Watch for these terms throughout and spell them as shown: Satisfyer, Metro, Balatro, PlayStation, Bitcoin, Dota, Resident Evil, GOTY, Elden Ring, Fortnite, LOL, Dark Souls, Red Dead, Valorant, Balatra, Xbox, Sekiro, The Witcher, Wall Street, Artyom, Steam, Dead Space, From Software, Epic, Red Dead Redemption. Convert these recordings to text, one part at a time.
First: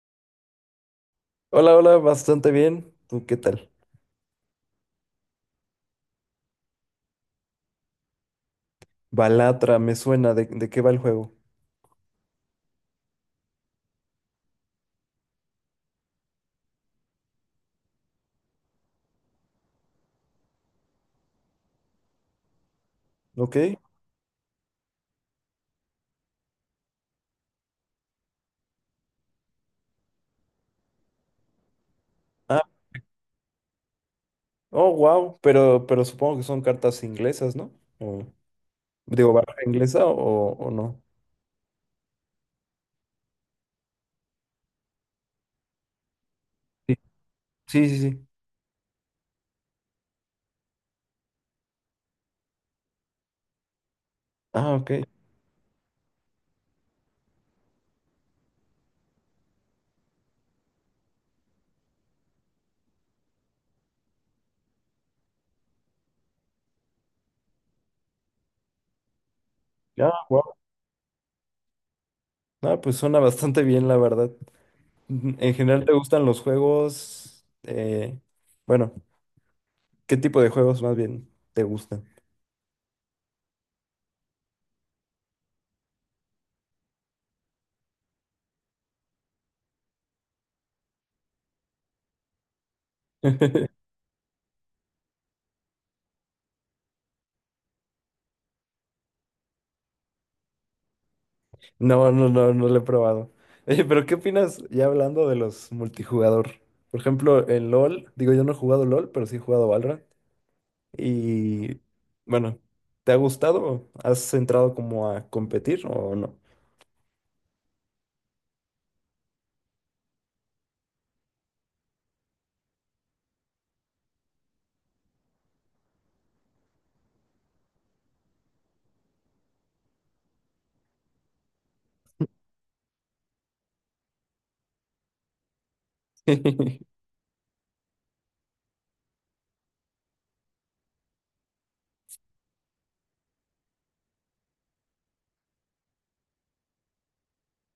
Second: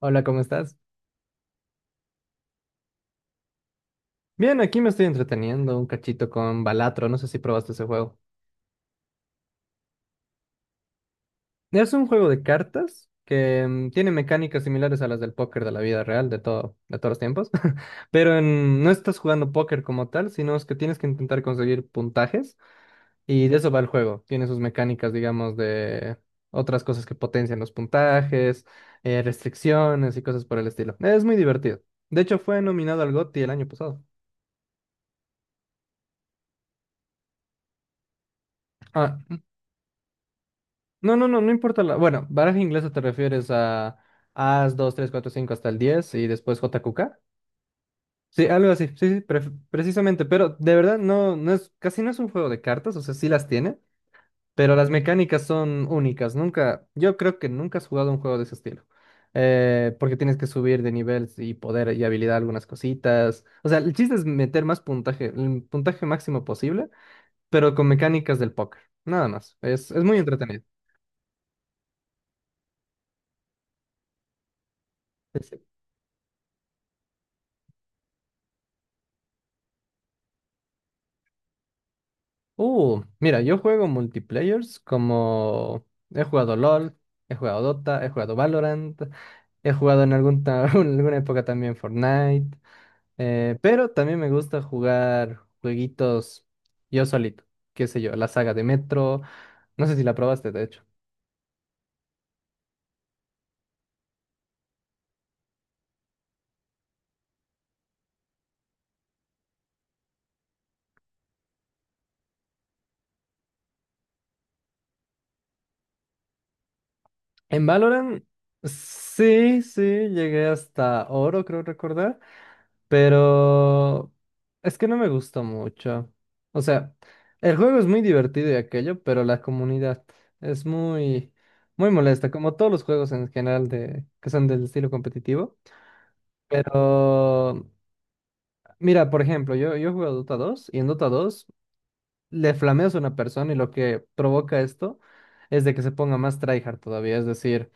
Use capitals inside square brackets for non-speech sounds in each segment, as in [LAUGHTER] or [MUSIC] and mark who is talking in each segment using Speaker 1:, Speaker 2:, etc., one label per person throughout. Speaker 1: Hola, ¿cómo estás?
Speaker 2: Hola, hola, bastante bien. ¿Tú qué tal?
Speaker 1: Bien, aquí me estoy entreteniendo un cachito con Balatro, no sé si probaste ese juego.
Speaker 2: Balatra, me suena de qué va el juego.
Speaker 1: Es un juego de cartas que tiene mecánicas similares a las del póker de la vida real, de todos los tiempos, [LAUGHS] pero no estás jugando póker como tal, sino es que tienes que intentar conseguir puntajes y
Speaker 2: ¿Ok?
Speaker 1: de eso va el juego. Tiene sus mecánicas, digamos, de otras cosas que potencian los puntajes, restricciones y cosas por el estilo. Es muy divertido. De hecho, fue
Speaker 2: Ah,
Speaker 1: nominado al GOTY el año pasado.
Speaker 2: oh, wow. Pero supongo que son cartas inglesas, ¿no? O- Digo,
Speaker 1: Ah.
Speaker 2: barra inglesa o no.
Speaker 1: No, no, no, no importa la. Bueno, baraja inglesa te refieres a As, 2, 3, 4, 5, hasta el 10 y después J, Q,
Speaker 2: Sí,
Speaker 1: K.
Speaker 2: sí, sí, sí.
Speaker 1: Sí, algo así, sí, sí, precisamente, pero de verdad no es, casi no es un juego de cartas, o sea, sí las tiene,
Speaker 2: Ah,
Speaker 1: pero las
Speaker 2: ok.
Speaker 1: mecánicas son únicas, nunca, yo creo que nunca has jugado un juego de ese estilo, porque tienes que subir de nivel y poder y habilidad algunas cositas, o sea, el chiste es meter más puntaje, el puntaje máximo posible, pero con mecánicas del póker, nada más, es muy
Speaker 2: Ah, wow.
Speaker 1: entretenido.
Speaker 2: Ah, pues suena bastante bien, la verdad.
Speaker 1: Sí,
Speaker 2: En
Speaker 1: sí.
Speaker 2: general, ¿te gustan los juegos? Bueno, ¿qué tipo de juegos más bien te gustan?
Speaker 1: Mira, yo juego multiplayers como he jugado LOL, he jugado Dota, he jugado Valorant, he jugado [LAUGHS] en alguna época también Fortnite,
Speaker 2: [LAUGHS]
Speaker 1: pero también me gusta jugar jueguitos yo solito, qué sé yo, la saga de Metro, no sé si la probaste de hecho.
Speaker 2: No, no, no, no lo he probado. Oye, pero ¿qué opinas ya hablando de los multijugador? Por ejemplo, en LOL, digo, yo no he jugado LOL, pero sí he jugado Valorant. Y bueno, ¿te ha gustado? ¿Has entrado como a competir o no?
Speaker 1: En Valorant, sí, sí, llegué hasta oro, creo recordar. Pero es que no me gusta mucho. O sea, el juego es muy divertido y aquello, pero la comunidad es muy, muy molesta, como todos los juegos en general de, que son del estilo competitivo.
Speaker 2: [LAUGHS]
Speaker 1: Pero mira, por ejemplo, yo juego a Dota dos y en Dota dos le flameas a una persona y lo que provoca esto es de que se ponga más tryhard todavía, es decir,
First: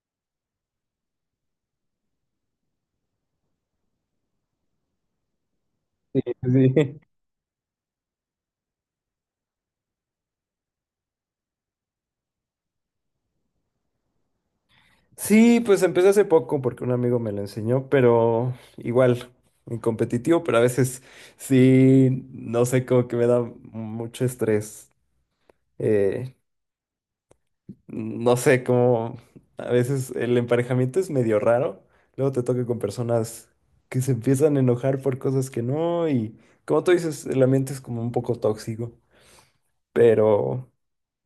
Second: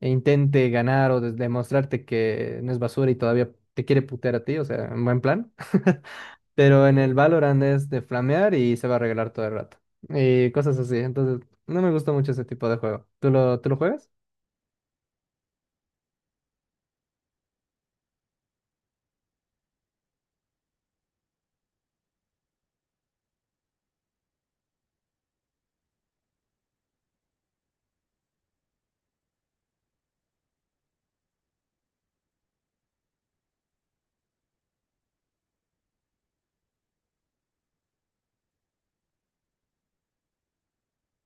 Speaker 1: e intente ganar o demostrarte que no es basura y todavía te quiere putear a ti, o sea, en buen plan. [LAUGHS]
Speaker 2: Sí,
Speaker 1: Pero en
Speaker 2: sí.
Speaker 1: el Valorant es de flamear y se va a regalar todo el rato. Y cosas así. Entonces, no me gusta mucho ese tipo de juego. ¿Tú lo juegas?
Speaker 2: Sí, pues empecé hace poco porque un amigo me lo enseñó, pero igual, en competitivo, pero a veces sí, no sé, como que me da mucho estrés. Eh, No sé, como a veces el emparejamiento es medio raro. Luego te toca con personas que se empiezan a enojar por cosas que no, y como tú dices, el ambiente es como un poco tóxico. Pero,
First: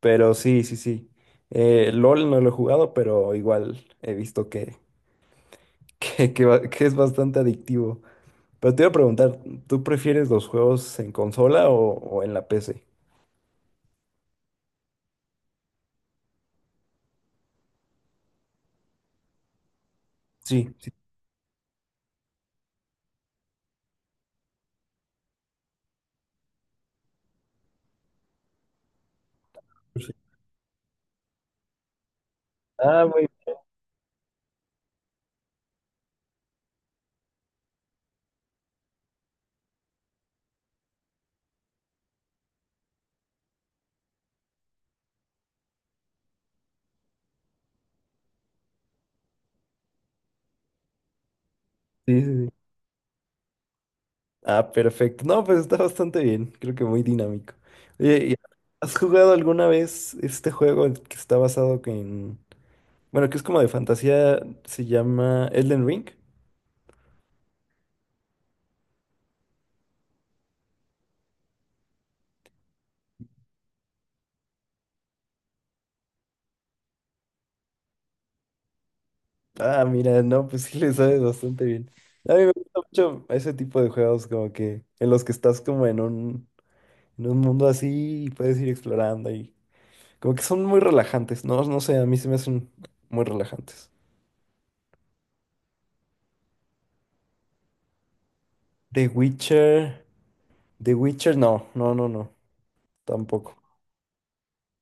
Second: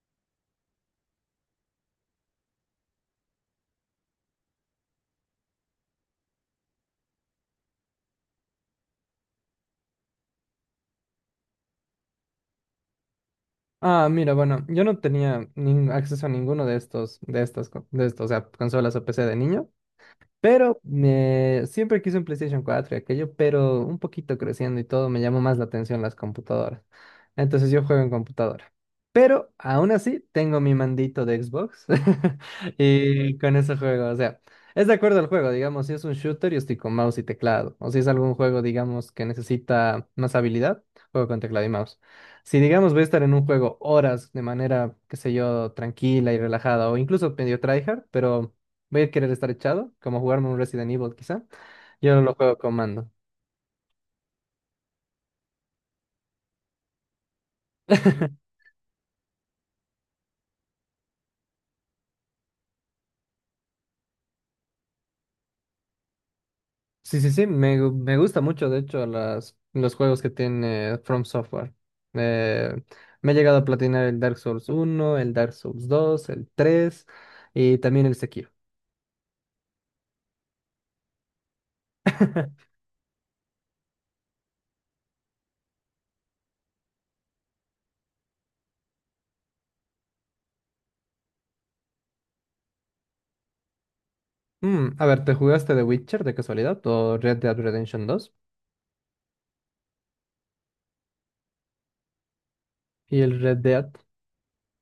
Speaker 2: pero sí, sí, sí. LOL no lo he jugado, pero igual he visto [LAUGHS] que es bastante adictivo. Pero te iba a preguntar, ¿tú prefieres los juegos en consola o en la PC?
Speaker 1: Ah, mira, bueno, yo no tenía acceso a ninguno de estos, de estos, o sea, consolas o PC de niño.
Speaker 2: Sí,
Speaker 1: Pero
Speaker 2: sí.
Speaker 1: siempre quise un PlayStation 4 y aquello, pero un poquito creciendo y todo, me llamó más la atención las computadoras. Entonces yo juego en computadora. Pero aún
Speaker 2: Sí.
Speaker 1: así tengo mi mandito de Xbox [LAUGHS]
Speaker 2: Ah, muy
Speaker 1: y con eso juego. O sea, es de acuerdo al juego, digamos, si es un shooter, yo estoy con mouse y teclado. O si es algún juego, digamos, que necesita más habilidad, juego con teclado y mouse. Si, digamos, voy a estar en un juego horas de manera, qué sé yo, tranquila y relajada o incluso medio tryhard, pero voy a querer estar echado, como jugarme un Resident Evil quizá. Yo no
Speaker 2: bien. Sí,
Speaker 1: lo
Speaker 2: sí,
Speaker 1: juego
Speaker 2: sí.
Speaker 1: con mando.
Speaker 2: Ah, perfecto. No, pues está bastante bien. Creo que muy dinámico. Oye,
Speaker 1: [LAUGHS]
Speaker 2: ¿has jugado alguna vez este que está basado que en... Bueno, que es como de fantasía, se llama Elden Ring?
Speaker 1: Sí, sí, sí, me gusta mucho, de hecho, los juegos que tiene From Software. Eh, me he llegado a platinar el Dark Souls uno el Dark Souls dos el 3 y también el Sekiro.
Speaker 2: Ah, mira, no, pues sí le sabes bastante bien. A mí me
Speaker 1: [LAUGHS]
Speaker 2: gusta mucho ese tipo de juegos, como que en los que estás como en en un mundo así y puedes ir explorando, y como que son muy relajantes, ¿no? No sé, a mí se me hacen muy relajantes.
Speaker 1: A ver, ¿te jugaste The Witcher de casualidad o Red Dead Redemption dos?
Speaker 2: The Witcher, The Witcher, no, no, no, no,
Speaker 1: Y el
Speaker 2: tampoco.
Speaker 1: Red Dead.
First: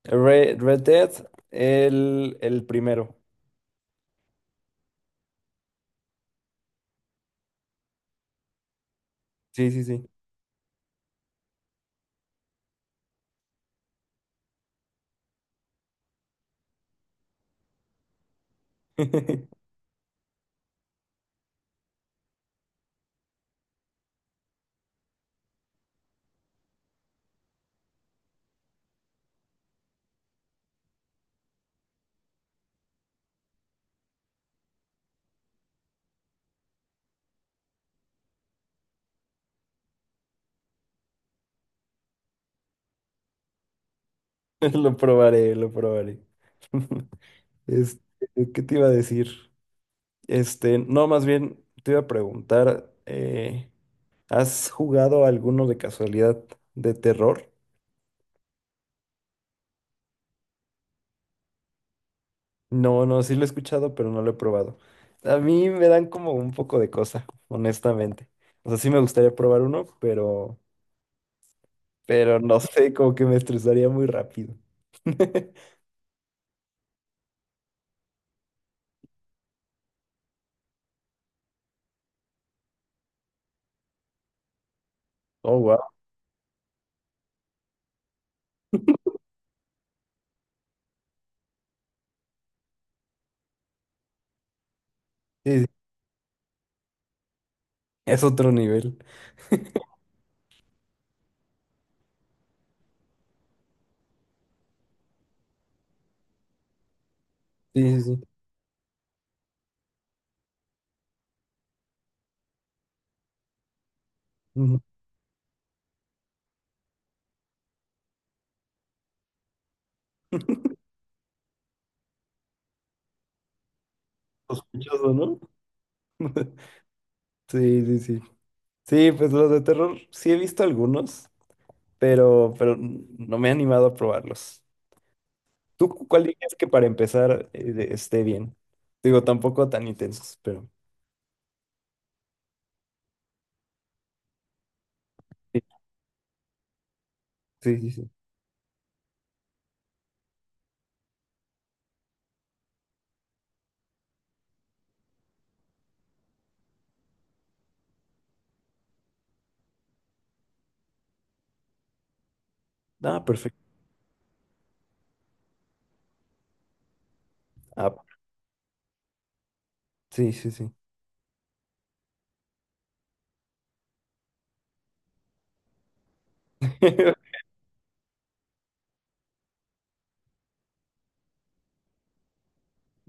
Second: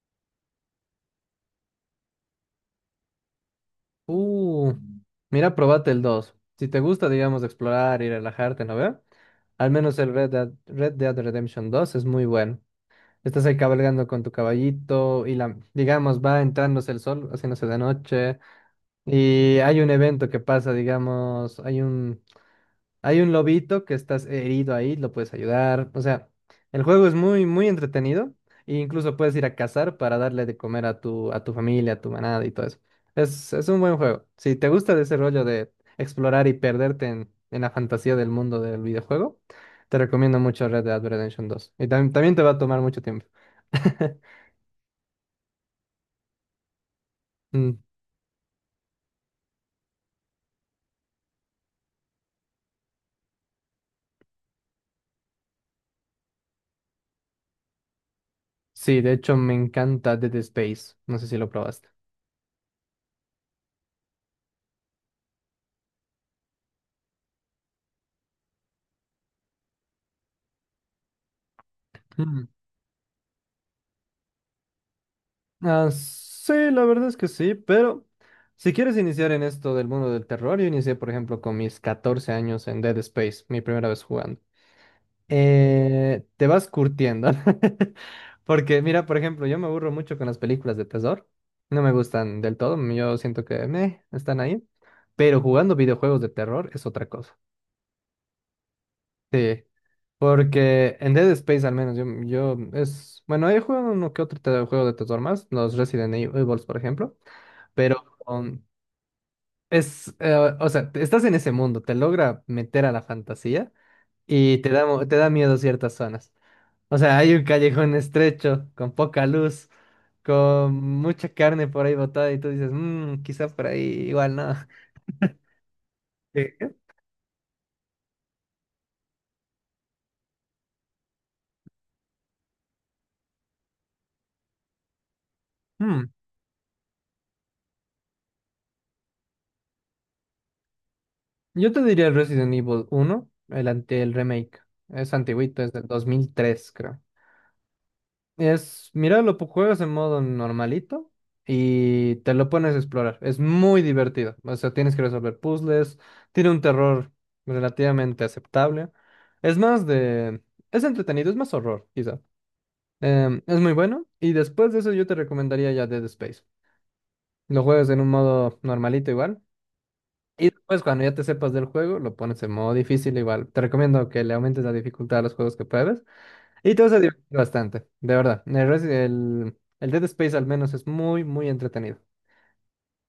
Speaker 2: Red Dead, el primero.
Speaker 1: Uh, mira, probate el dos. Si te gusta, digamos, explorar y relajarte, ¿no ve? Al
Speaker 2: Sí, sí,
Speaker 1: menos
Speaker 2: sí.
Speaker 1: el Red Dead, Red Dead Redemption 2 es muy bueno. Estás ahí cabalgando con tu caballito y la, digamos, va entrándose el sol, haciéndose de noche. Y
Speaker 2: [LAUGHS]
Speaker 1: hay un evento que pasa, digamos, hay un lobito que estás herido ahí, lo puedes ayudar. O sea, el juego es muy, muy entretenido. E incluso puedes ir a cazar para darle de comer a tu familia, a tu manada y todo eso. Es un buen juego. Si te gusta de ese rollo de explorar y perderte en la fantasía del mundo del videojuego, te recomiendo mucho Red Dead Redemption dos. Y también te va a tomar mucho tiempo. [LAUGHS]
Speaker 2: Lo probaré, lo probaré. [LAUGHS]
Speaker 1: Mm,
Speaker 2: Este, ¿qué te iba a decir? Este, no, más bien te iba a preguntar, ¿has jugado alguno de casualidad de terror?
Speaker 1: sí, de hecho me encanta Dead Space. No sé si lo probaste.
Speaker 2: No, no, sí lo he escuchado, pero no lo he probado. A mí me dan como un poco de cosa, honestamente. O sea, sí me gustaría probar uno, pero no [LAUGHS] sé, como que me estresaría muy rápido. [LAUGHS]
Speaker 1: Ah, sí, la verdad es que sí, pero si quieres iniciar en esto del mundo del terror, yo inicié, por ejemplo, con mis 14 años en Dead Space, mi primera vez jugando.
Speaker 2: Oh, wow.
Speaker 1: Te vas curtiendo. ¿No? [LAUGHS] Porque, mira, por ejemplo, yo me aburro mucho con las películas de terror. No me gustan del todo, yo siento que me están ahí. Pero jugando videojuegos de terror es otra cosa.
Speaker 2: Es otro nivel.
Speaker 1: Sí. Porque en Dead Space al menos bueno, he jugado uno que otro juego de terror más, los Resident Evil, por ejemplo.
Speaker 2: Sí, sí,
Speaker 1: Pero
Speaker 2: sí.
Speaker 1: um, es, eh, o sea, estás en ese mundo, te logra meter a la fantasía y
Speaker 2: Ujú.
Speaker 1: te da miedo ciertas zonas. O sea, hay un callejón estrecho, con poca luz, con mucha carne por ahí botada y tú dices, mmm, quizá por ahí igual no.
Speaker 2: Sospechoso, ¿no? [LAUGHS]
Speaker 1: Sí.
Speaker 2: Sí, sí, sí. Sí, pues los de terror sí he visto algunos, pero no me he animado a probarlos. ¿Tú
Speaker 1: Mm,
Speaker 2: cuál dirías que para empezar, esté bien? Digo, tampoco tan intensos, pero
Speaker 1: Yo te diría el Resident Evil uno, el remake. Es antiguito,
Speaker 2: sí,
Speaker 1: es del 2003 creo.
Speaker 2: sí, sí, sí.
Speaker 1: Es, mira, lo juegas en modo normalito y te lo pones a explorar. Es muy divertido. O sea, tienes que resolver puzzles. Tiene un terror relativamente aceptable. Es más de... Es entretenido, es más horror, quizá.
Speaker 2: Ah,
Speaker 1: Em,
Speaker 2: perfecto.
Speaker 1: es muy bueno. Y después de eso yo te recomendaría ya Dead Space. Lo juegas
Speaker 2: Ah,
Speaker 1: en un modo normalito igual.
Speaker 2: sí,
Speaker 1: Y
Speaker 2: sí, sí.
Speaker 1: después cuando ya te sepas del juego, lo pones en modo difícil igual. Te recomiendo que le aumentes la dificultad a los juegos que pruebes. Y todo se divierte
Speaker 2: [LAUGHS]
Speaker 1: bastante, de verdad. El Dead Space al menos es muy, muy entretenido.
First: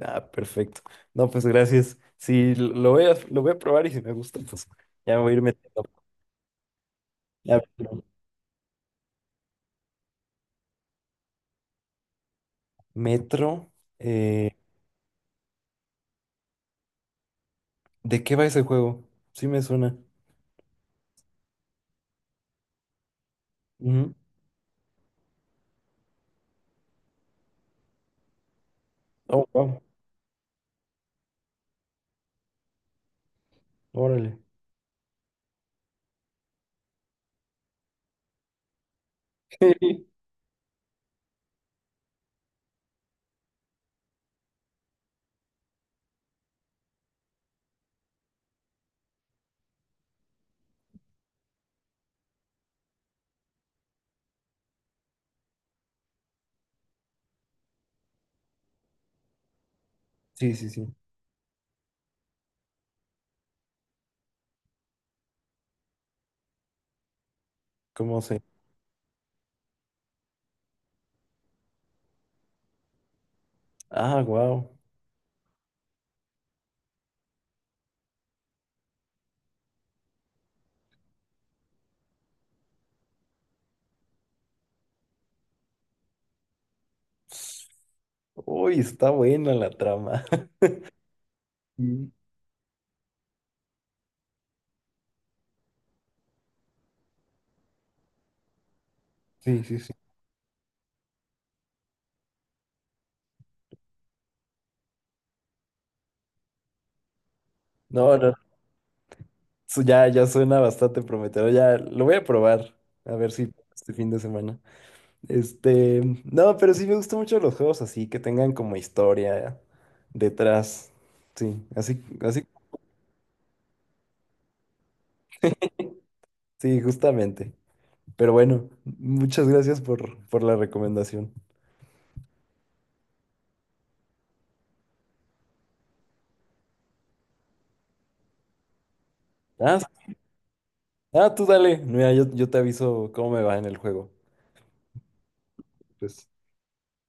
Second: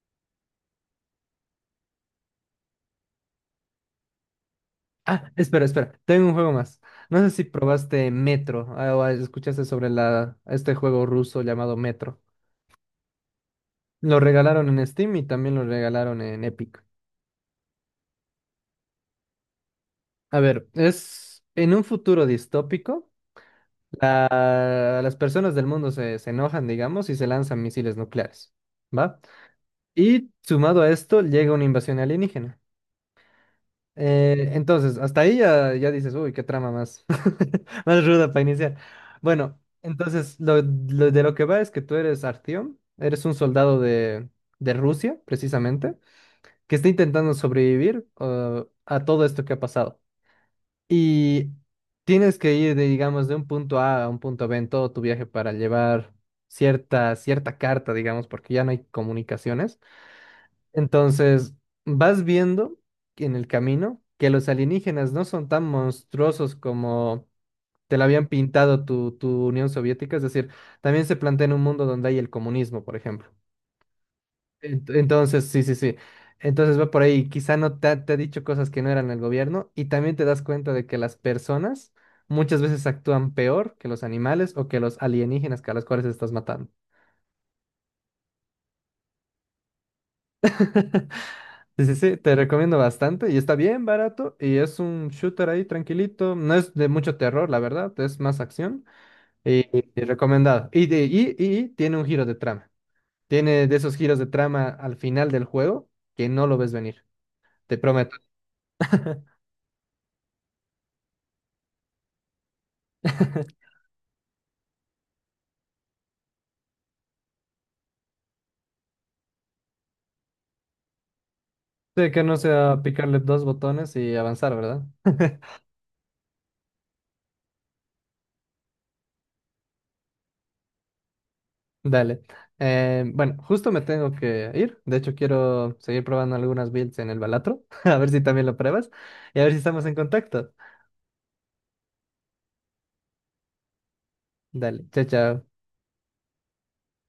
Speaker 2: Ah, perfecto. No, pues gracias. Sí, lo voy lo voy a probar, y si me gusta, pues ya
Speaker 1: Ah,
Speaker 2: voy a ir
Speaker 1: espera,
Speaker 2: metiendo.
Speaker 1: espera, tengo un juego más. No sé si
Speaker 2: Ya, pero
Speaker 1: probaste Metro o escuchaste sobre este juego ruso llamado Metro.
Speaker 2: metro.
Speaker 1: Lo
Speaker 2: eh,
Speaker 1: regalaron en Steam y también lo regalaron en Epic.
Speaker 2: ¿De qué va ese juego? Sí me suena.
Speaker 1: A ver, es en un futuro distópico,
Speaker 2: Ujú.
Speaker 1: las personas del mundo se enojan, digamos, y se lanzan misiles nucleares, ¿va?
Speaker 2: Oh, wow.
Speaker 1: Y sumado a esto llega una invasión alienígena.
Speaker 2: Órale.
Speaker 1: Entonces, hasta ahí ya, dices, uy, qué trama más, [LAUGHS] más ruda para iniciar. Bueno,
Speaker 2: [LAUGHS]
Speaker 1: entonces, de lo que va es que tú eres Artyom, eres un soldado de Rusia, precisamente, que está intentando sobrevivir a todo esto que ha pasado. Y tienes que ir, de, digamos, de un punto A a un punto B en todo tu viaje para llevar cierta carta, digamos, porque ya no hay comunicaciones.
Speaker 2: Sí, sí, sí.
Speaker 1: Entonces, vas viendo en el camino que los alienígenas no son tan monstruosos como te lo
Speaker 2: ¿Cómo
Speaker 1: habían
Speaker 2: se?
Speaker 1: pintado tu Unión Soviética, es decir, también se plantea en un mundo donde hay el comunismo, por ejemplo.
Speaker 2: Ah, wow.
Speaker 1: Entonces, sí, sí, sí. Entonces va por ahí, quizá no te ha dicho cosas que no eran el gobierno y también te das cuenta de que las personas muchas veces actúan peor que los animales o que los alienígenas que a los cuales estás matando.
Speaker 2: Uy, está buena la trama. [LAUGHS]
Speaker 1: [LAUGHS] Sí, sí,
Speaker 2: Mm.
Speaker 1: sí, te recomiendo bastante y está bien barato y es un shooter ahí tranquilito, no es de mucho terror, la verdad, es más acción
Speaker 2: Sí,
Speaker 1: y,
Speaker 2: sí, sí.
Speaker 1: y, recomendado. Y tiene un giro de trama, tiene de esos giros de trama al final del juego que no lo ves venir, te prometo.
Speaker 2: No, no. Ya, ya suena bastante prometedor. Ya lo voy a probar. A ver si
Speaker 1: [LAUGHS]
Speaker 2: este fin de semana. Este. No, pero sí me gustan mucho los juegos así, que tengan como historia detrás. Sí, así,
Speaker 1: Sí, que no
Speaker 2: así.
Speaker 1: sea picarle dos botones y avanzar, ¿verdad? [LAUGHS]
Speaker 2: Sí, justamente. Pero bueno, muchas gracias por la recomendación.
Speaker 1: Dale. Bueno, justo me tengo que ir. De hecho, quiero seguir probando algunas builds en el Balatro. [LAUGHS] A ver si también lo pruebas. Y a ver si
Speaker 2: Ah,
Speaker 1: estamos en contacto.
Speaker 2: ah, tú dale. Mira, yo te aviso cómo me va en el juego.
Speaker 1: Dale, chao, chao.
Speaker 2: Pues